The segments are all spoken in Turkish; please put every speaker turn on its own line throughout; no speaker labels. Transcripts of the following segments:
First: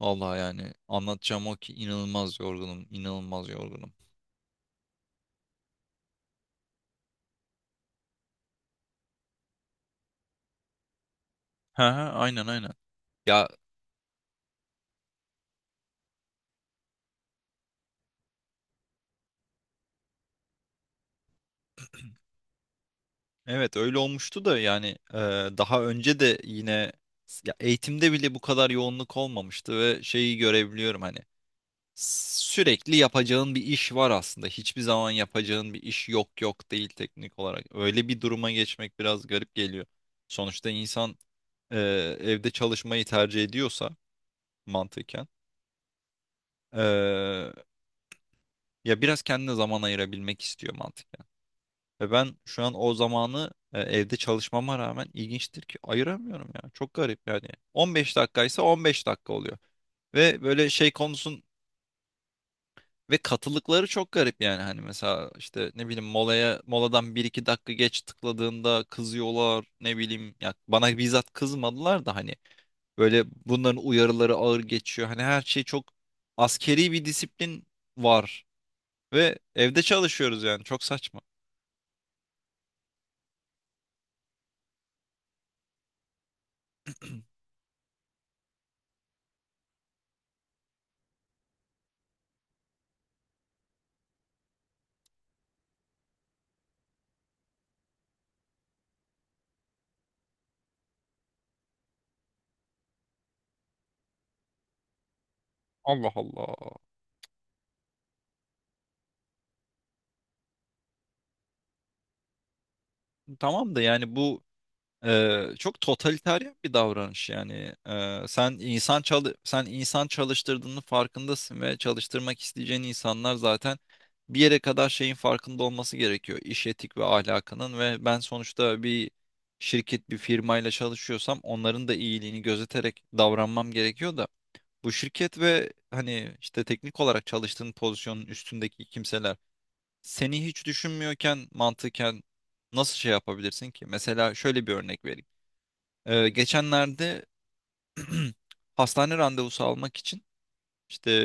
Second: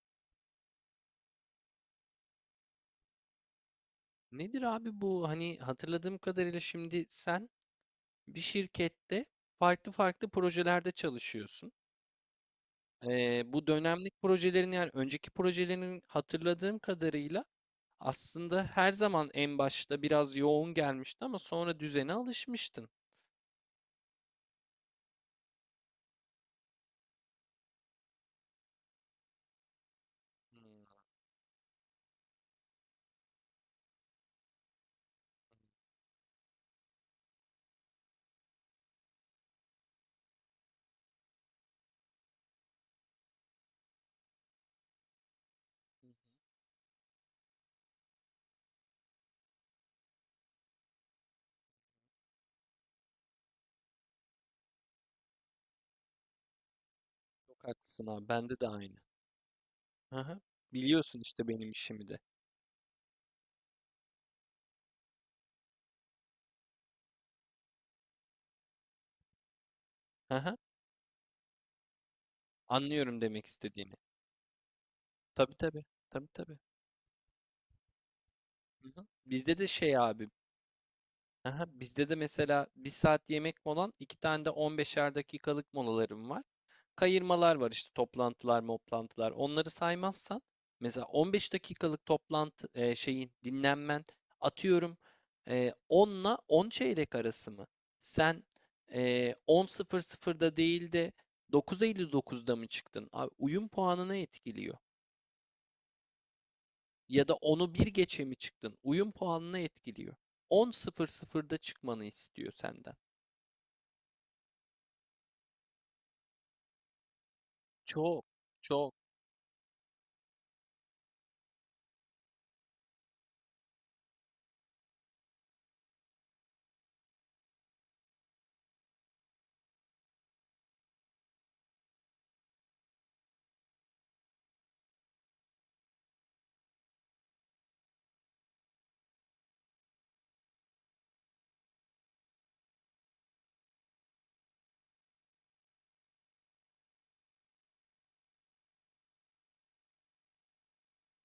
Vallahi yani anlatacağım o ki inanılmaz yorgunum, inanılmaz yorgunum.
Nedir abi bu? Hani hatırladığım kadarıyla şimdi sen bir şirkette farklı farklı projelerde çalışıyorsun.
He he aynen aynen.
Ee,
Ya
bu dönemlik projelerin, yani önceki projelerin hatırladığım kadarıyla aslında her zaman en başta biraz yoğun gelmişti ama sonra düzene alışmıştın.
evet öyle olmuştu da yani e, daha önce de yine ya eğitimde bile bu kadar yoğunluk olmamıştı ve şeyi
Hmm,
görebiliyorum hani sürekli yapacağın bir iş var aslında. Hiçbir zaman yapacağın bir iş yok yok değil teknik olarak. Öyle bir duruma geçmek biraz garip geliyor. Sonuçta insan e, evde çalışmayı tercih ediyorsa mantıken. Ya biraz kendine zaman ayırabilmek istiyor mantıken. Ve ben şu an o zamanı evde çalışmama rağmen ilginçtir ki ayıramıyorum ya. Çok garip yani.
çok haklısın
15
abi. Bende
dakikaysa
de aynı.
15 dakika oluyor.
Aha.
Ve böyle şey
Biliyorsun
konusun
işte benim işimi de.
ve katılıkları çok garip yani. Hani mesela işte ne bileyim moladan bir iki dakika geç tıkladığında kızıyorlar. Ne bileyim ya
Aha.
bana bizzat kızmadılar da hani
Anlıyorum
böyle
demek
bunların
istediğini.
uyarıları ağır geçiyor. Hani her
Tabii,
şey çok
tabii. Tabii, tabii.
askeri bir disiplin var.
Hı hı.
Ve
Bizde de
evde
şey abi.
çalışıyoruz yani çok saçma.
Aha, bizde de mesela bir saat yemek molan, iki tane de 15'er dakikalık molalarım var. Kayırmalar var işte, toplantılar, moplantılar. Onları saymazsan mesela 15 dakikalık toplantı, şeyin dinlenmen, atıyorum, 10'la 10 çeyrek arası mı? Sen, e, 10.00'da değil de 9.59'da mı çıktın? Abi, uyum puanını etkiliyor.
Allah Allah.
Ya da onu bir geçe mi çıktın? Uyum puanını etkiliyor. 10.00'da çıkmanı istiyor senden.
Tamam da yani bu çok totalitarian bir davranış yani.
Çok,
E, sen
çok.
insan çalı sen insan çalıştırdığının farkındasın ve çalıştırmak isteyeceğin insanlar zaten bir yere kadar şeyin farkında olması gerekiyor. İş etik ve ahlakının ve ben sonuçta bir firmayla çalışıyorsam onların da iyiliğini gözeterek davranmam gerekiyor da bu şirket ve hani işte teknik olarak çalıştığın pozisyonun üstündeki kimseler seni hiç düşünmüyorken mantıken nasıl şey yapabilirsin ki? Mesela şöyle bir örnek vereyim. Geçenlerde hastane randevusu almak için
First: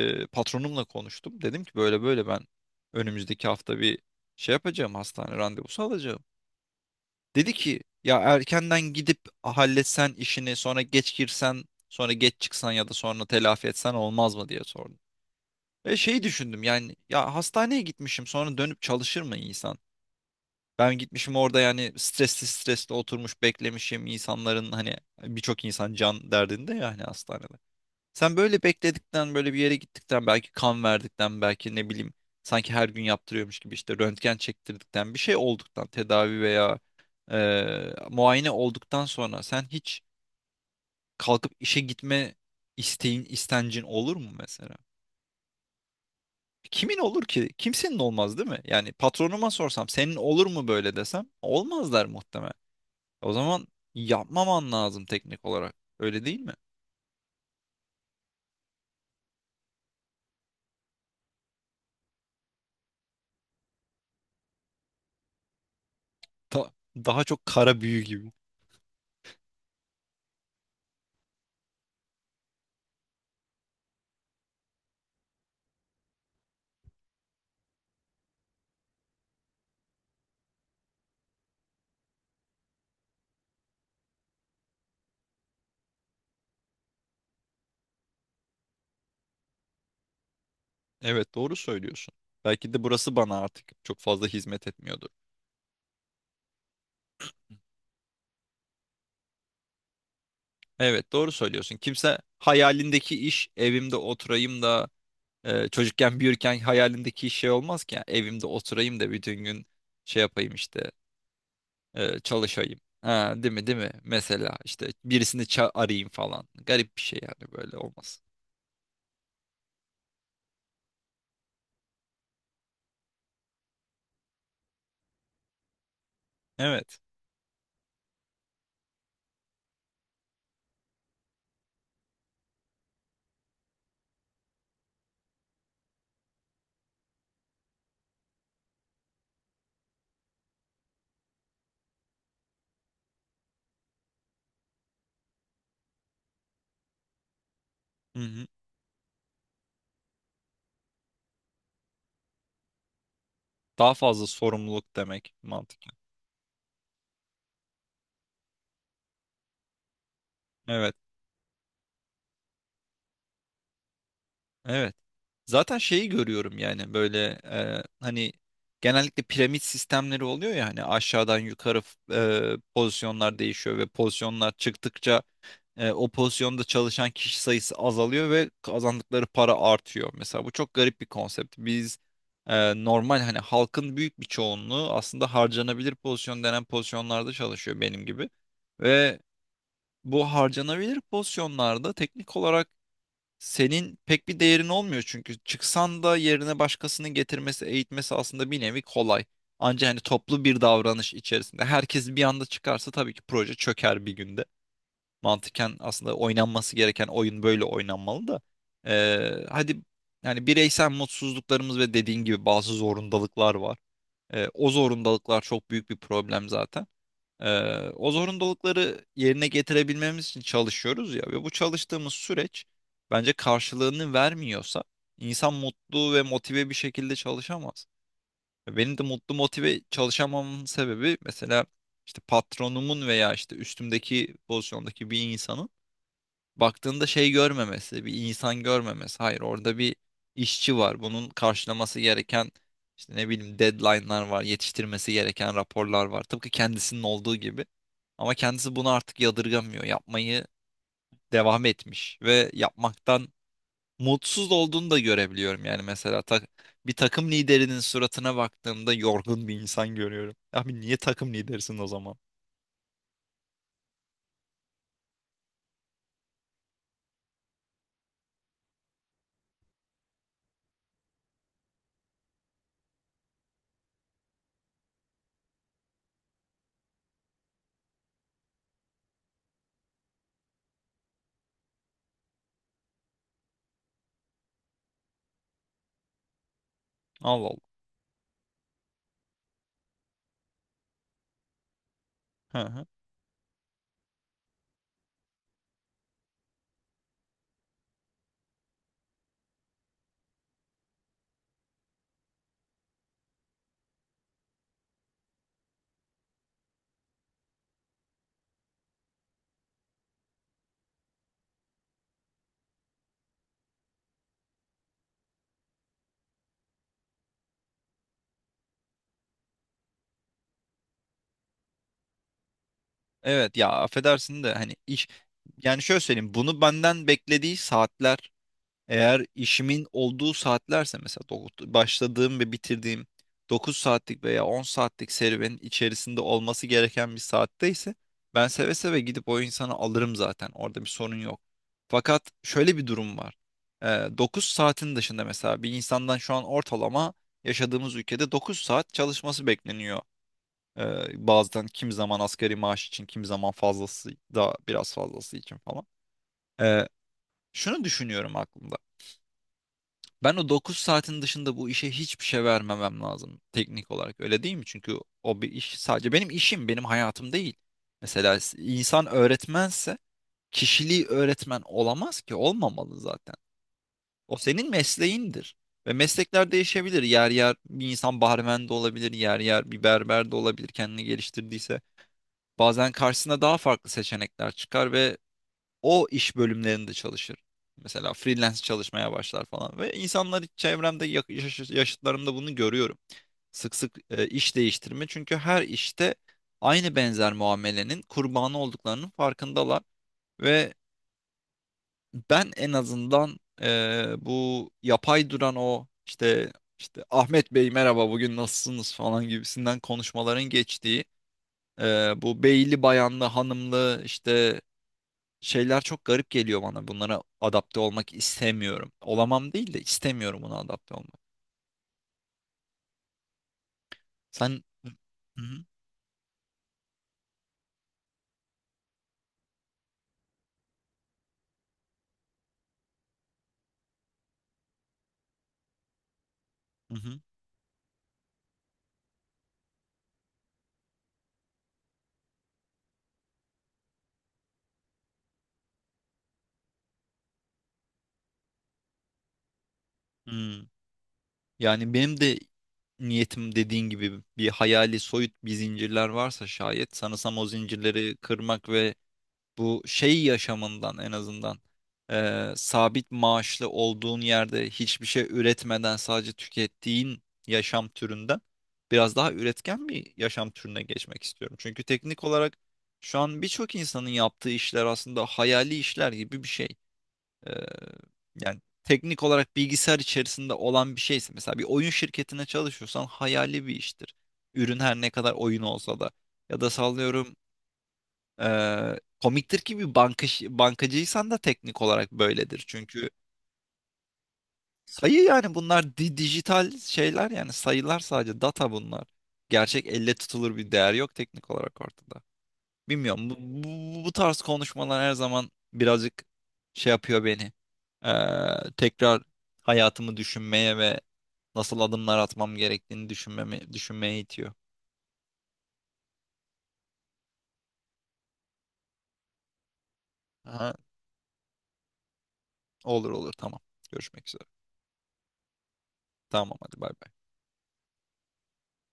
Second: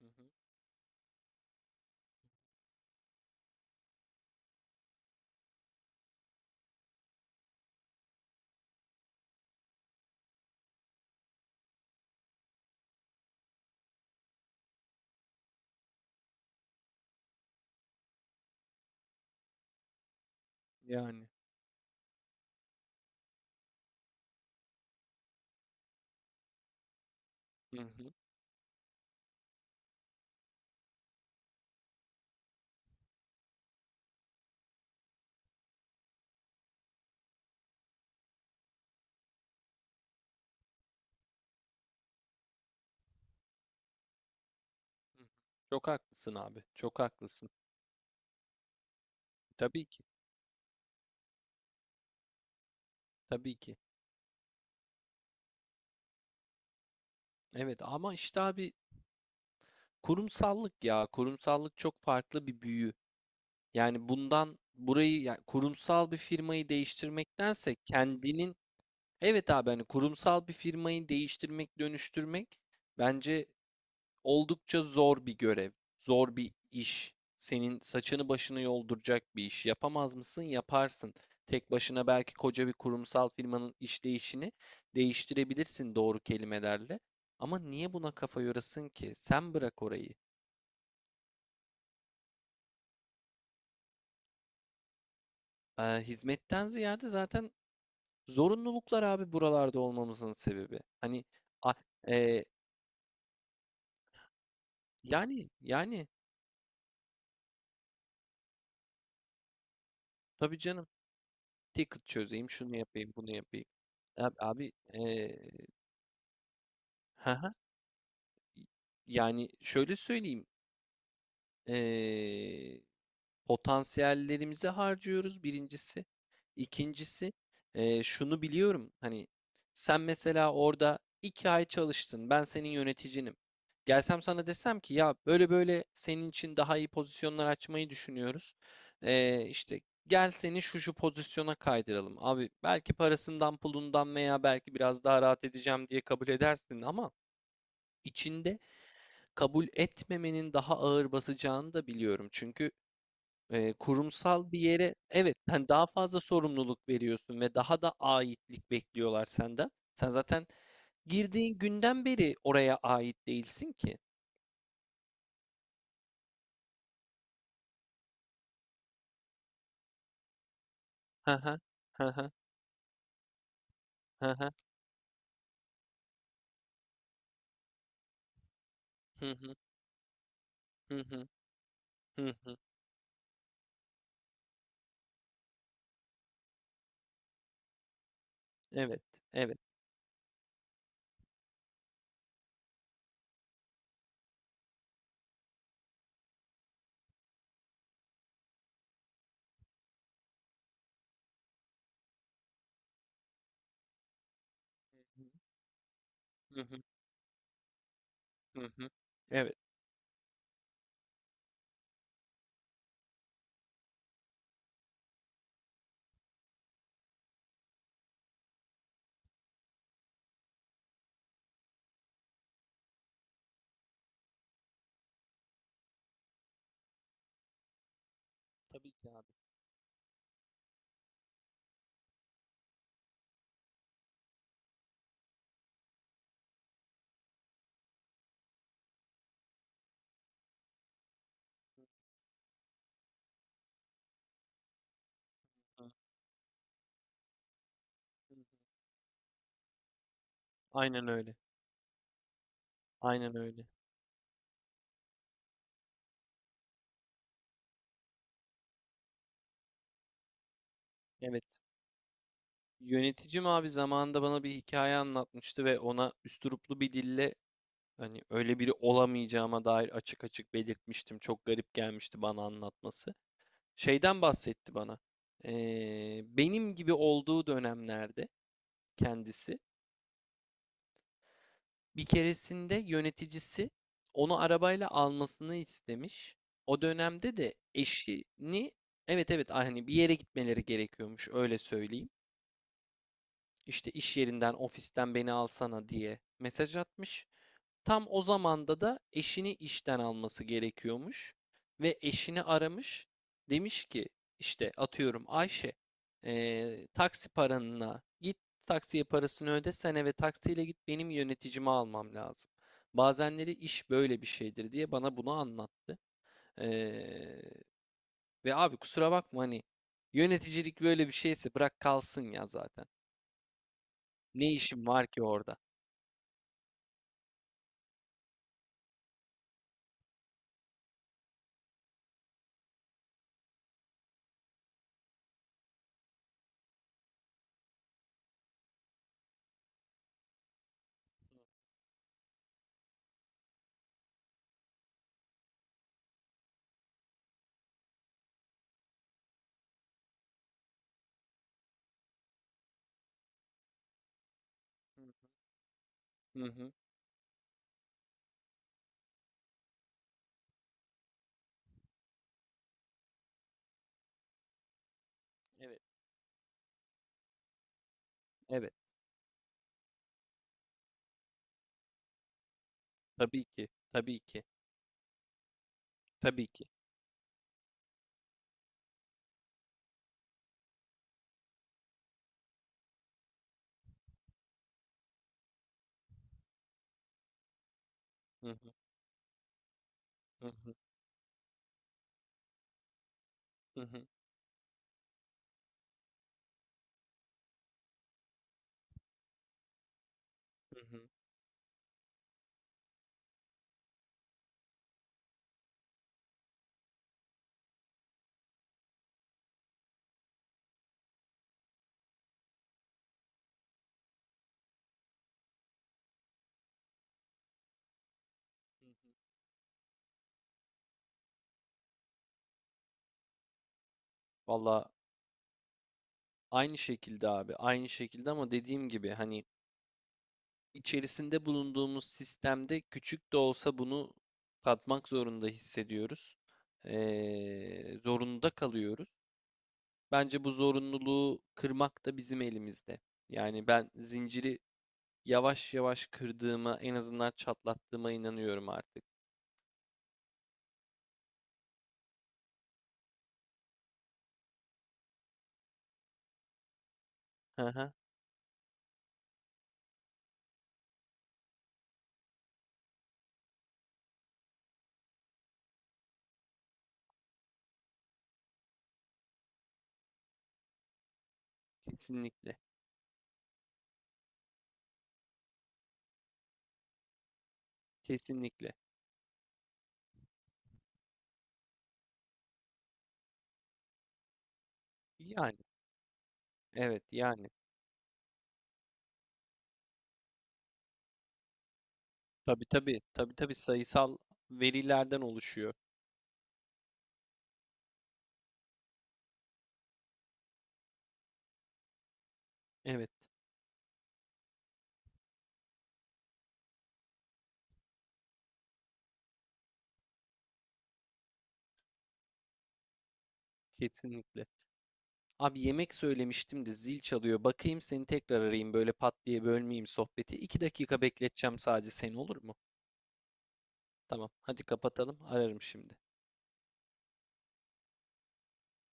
Hı hı.
patronumla konuştum. Dedim ki böyle böyle ben önümüzdeki hafta bir şey yapacağım, hastane randevusu alacağım. Dedi ki ya erkenden gidip halletsen işini sonra geç girsen sonra geç çıksan ya da sonra telafi etsen olmaz mı diye sordum. Ve şey düşündüm yani ya hastaneye gitmişim sonra dönüp çalışır mı insan? Ben
Yani.
gitmişim orada yani stresli stresli oturmuş beklemişim insanların hani birçok insan can derdinde ya hani hastanede.
Hı hı. Hı
Sen böyle bekledikten böyle bir yere gittikten belki kan verdikten belki ne bileyim sanki her gün yaptırıyormuş gibi işte röntgen çektirdikten bir şey olduktan tedavi veya muayene olduktan sonra sen hiç kalkıp işe gitme isteğin istencin olur mu mesela?
hı. Çok haklısın abi.
Kimin
Çok
olur ki?
haklısın.
Kimsenin olmaz değil mi? Yani patronuma
Tabii
sorsam
ki.
senin olur mu böyle desem olmazlar muhtemelen. O
Tabii
zaman
ki.
yapmaman lazım teknik olarak. Öyle değil mi?
Evet ama işte abi, kurumsallık ya. Kurumsallık çok farklı bir büyü. Yani bundan burayı, yani kurumsal bir firmayı
Daha çok
değiştirmektense
kara büyü gibi.
kendinin evet abi, hani kurumsal bir firmayı değiştirmek, dönüştürmek bence oldukça zor bir görev, zor bir iş. Senin saçını başını yolduracak bir iş. Yapamaz mısın? Yaparsın. Tek başına belki koca bir kurumsal firmanın işleyişini değiştirebilirsin, doğru kelimelerle. Ama niye buna kafa yorasın ki? Sen bırak orayı.
Evet doğru söylüyorsun. Belki de burası bana artık çok fazla hizmet etmiyordur.
Hizmetten ziyade zaten zorunluluklar abi buralarda olmamızın sebebi.
Evet
Hani
doğru
a-
söylüyorsun. Kimse
e,
hayalindeki iş evimde oturayım da
yani yani
çocukken büyürken hayalindeki iş şey olmaz ki. Yani evimde oturayım da bütün gün şey yapayım
tabii canım,
işte
ticket çözeyim, şunu
çalışayım.
yapayım, bunu
Ha, değil
yapayım.
mi değil mi?
Abi,
Mesela
abi
işte birisini arayayım falan. Garip bir şey yani böyle olmaz.
yani şöyle söyleyeyim, eee, potansiyellerimizi harcıyoruz birincisi.
Evet.
İkincisi, şunu biliyorum hani, sen mesela orada iki ay çalıştın, ben senin yöneticinim. Gelsem sana desem ki ya böyle böyle senin için daha iyi pozisyonlar açmayı düşünüyoruz. İşte gel seni şu şu pozisyona kaydıralım. Abi, belki parasından pulundan veya belki biraz daha rahat edeceğim diye kabul edersin ama
Hı hı.
içinde kabul etmemenin daha ağır basacağını da biliyorum. Çünkü
Daha fazla
kurumsal bir yere,
sorumluluk demek
evet, hani, daha
mantıklı.
fazla sorumluluk veriyorsun ve daha da aitlik bekliyorlar senden. Sen zaten
Evet.
girdiğin günden beri oraya ait değilsin ki.
Evet. Zaten şeyi görüyorum yani böyle hani genellikle piramit sistemleri oluyor ya hani
Hı
aşağıdan
hı
yukarı
hı hı
pozisyonlar değişiyor ve
hı
pozisyonlar
hı
çıktıkça o pozisyonda çalışan kişi sayısı azalıyor ve kazandıkları para
hı
artıyor. Mesela bu çok
hı
garip bir
hı
konsept. Biz
hı hı hı.
normal hani halkın büyük bir çoğunluğu aslında harcanabilir pozisyon denen pozisyonlarda çalışıyor benim gibi.
Evet,
Ve
evet.
bu harcanabilir pozisyonlarda teknik olarak senin pek bir değerin olmuyor çünkü çıksan da yerine başkasının getirmesi, eğitmesi aslında bir nevi kolay. Ancak hani toplu bir davranış içerisinde herkes bir anda çıkarsa tabii ki proje çöker bir günde. Mantıken aslında
Hı
oynanması
hı
gereken oyun böyle oynanmalı da.
hı hı. Hı. Evet.
Hadi yani bireysel mutsuzluklarımız ve dediğin gibi bazı zorundalıklar var. O zorundalıklar çok büyük bir problem zaten. O zorunlulukları yerine getirebilmemiz için çalışıyoruz ya ve bu çalıştığımız süreç bence karşılığını vermiyorsa insan mutlu ve motive bir şekilde çalışamaz.
Tabii
Benim de
ki abi.
mutlu motive çalışamamın sebebi mesela işte patronumun veya işte üstümdeki pozisyondaki bir insanın baktığında şey görmemesi, bir insan görmemesi. Hayır, orada bir işçi var. Bunun karşılaması gereken işte ne bileyim deadline'lar var, yetiştirmesi gereken
Hı
raporlar var. Tıpkı kendisinin olduğu gibi. Ama
hı.
kendisi bunu artık yadırgamıyor. Yapmayı
Aynen öyle.
devam etmiş ve yapmaktan
Aynen öyle.
mutsuz olduğunu da görebiliyorum. Yani mesela bir takım liderinin suratına baktığımda yorgun bir insan görüyorum. Abi niye takım
Evet.
liderisin o zaman?
Yöneticim abi zamanında bana bir hikaye anlatmıştı ve ona üsturuplu bir dille hani öyle biri olamayacağıma dair açık açık belirtmiştim. Çok garip gelmişti bana anlatması. Şeyden bahsetti bana. Benim gibi olduğu dönemlerde kendisi, bir keresinde yöneticisi onu arabayla almasını istemiş. O dönemde
Allah
de
Allah.
eşini, evet evet, hani bir yere gitmeleri gerekiyormuş, öyle söyleyeyim.
Hı hı.
İşte iş yerinden, ofisten beni alsana diye mesaj atmış. Tam o zamanda da eşini işten alması gerekiyormuş ve eşini aramış. Demiş ki işte, atıyorum, Ayşe, taksi paranına git, taksiye parasını öde, sen eve taksiyle git, benim yöneticimi almam lazım. Bazenleri iş böyle bir şeydir diye bana bunu anlattı. Eee, ve abi, kusura bakma hani, yöneticilik böyle bir şeyse bırak kalsın ya zaten.
Evet ya affedersin
Ne
de hani
işim var
iş
ki orada?
yani şöyle söyleyeyim bunu benden beklediği saatler eğer işimin olduğu saatlerse mesela başladığım ve bitirdiğim 9 saatlik veya 10 saatlik serüvenin içerisinde olması gereken bir saatte ise ben seve seve gidip o insanı alırım, zaten orada bir sorun yok. Fakat şöyle bir durum var. Ee, 9 saatin dışında mesela bir insandan şu an ortalama yaşadığımız ülkede 9 saat çalışması bekleniyor. Bazen kim zaman asgari maaş için, kim zaman fazlası da biraz
Hı hı.
fazlası için falan.
Hı hı.
Ee, Şunu düşünüyorum aklımda. Ben o 9 saatin dışında bu işe hiçbir şey vermemem lazım teknik olarak. Öyle değil mi? Çünkü o bir iş
Evet.
sadece benim işim, benim hayatım değil. Mesela
Evet.
insan öğretmense kişiliği öğretmen olamaz ki, olmamalı zaten.
Tabii ki. Tabii
O
ki.
senin mesleğindir. Ve
Tabii
meslekler
ki.
değişebilir. Yer yer bir insan barmen de olabilir, yer yer bir berber de olabilir kendini geliştirdiyse. Bazen karşısına daha farklı seçenekler çıkar ve o iş bölümlerinde çalışır. Mesela
Hı
freelance
hı.
çalışmaya başlar falan ve insanlar
Hı hı.
çevremde yaşıtlarımda bunu görüyorum. Sık
Hı
sık
hı.
iş değiştirme çünkü her işte aynı benzer muamelenin kurbanı olduklarının farkındalar ve
Hı hı.
ben en azından bu yapay duran o işte Ahmet Bey merhaba bugün nasılsınız falan gibisinden konuşmaların geçtiği bu beyli bayanlı hanımlı işte şeyler çok garip geliyor bana. Bunlara adapte olmak istemiyorum. Olamam değil de istemiyorum buna adapte olmak. Hı
Valla,
hı,
aynı şekilde abi. Aynı şekilde ama dediğim gibi hani, içerisinde bulunduğumuz sistemde küçük de olsa bunu katmak zorunda hissediyoruz.
hı hı,
Zorunda kalıyoruz. Bence bu zorunluluğu kırmak da bizim elimizde. Yani ben zinciri yavaş yavaş kırdığıma, en azından çatlattığıma inanıyorum artık.
hı. Yani benim de niyetim dediğin gibi bir hayali soyut bir zincirler varsa şayet sanırsam o
Hı hı.
zincirleri kırmak ve bu şey yaşamından en azından sabit maaşlı olduğun yerde hiçbir şey üretmeden sadece tükettiğin yaşam türünden biraz daha üretken bir yaşam türüne geçmek istiyorum. Çünkü teknik
Kesinlikle.
olarak şu an birçok insanın yaptığı işler aslında hayali işler gibi bir şey. Eee, Yani
Kesinlikle.
teknik olarak bilgisayar içerisinde olan bir şeyse mesela bir oyun şirketine çalışıyorsan hayali bir iştir. Ürün her ne kadar
Yani,
oyun olsa da ya da
evet,
sallıyorum
yani.
komiktir ki bankacıysan da teknik olarak böyledir.
Tabii, tabii.
Çünkü
Tabii, tabii, sayısal verilerden
sayı yani
oluşuyor.
bunlar dijital şeyler yani sayılar sadece data bunlar. Gerçek elle tutulur bir değer yok teknik olarak ortada.
Evet,
Bilmiyorum bu tarz konuşmalar her zaman birazcık şey yapıyor beni. Tekrar hayatımı düşünmeye ve nasıl adımlar atmam gerektiğini düşünmeme, düşünmeye
kesinlikle.
itiyor.
Abi, yemek söylemiştim de zil çalıyor. Bakayım, seni tekrar arayayım, böyle pat diye bölmeyeyim sohbeti. İki
Aha,
dakika bekleteceğim sadece seni, olur mu?
olur olur tamam. Görüşmek
Tamam,
üzere.
hadi kapatalım. Ararım şimdi.
Tamam hadi bay bay.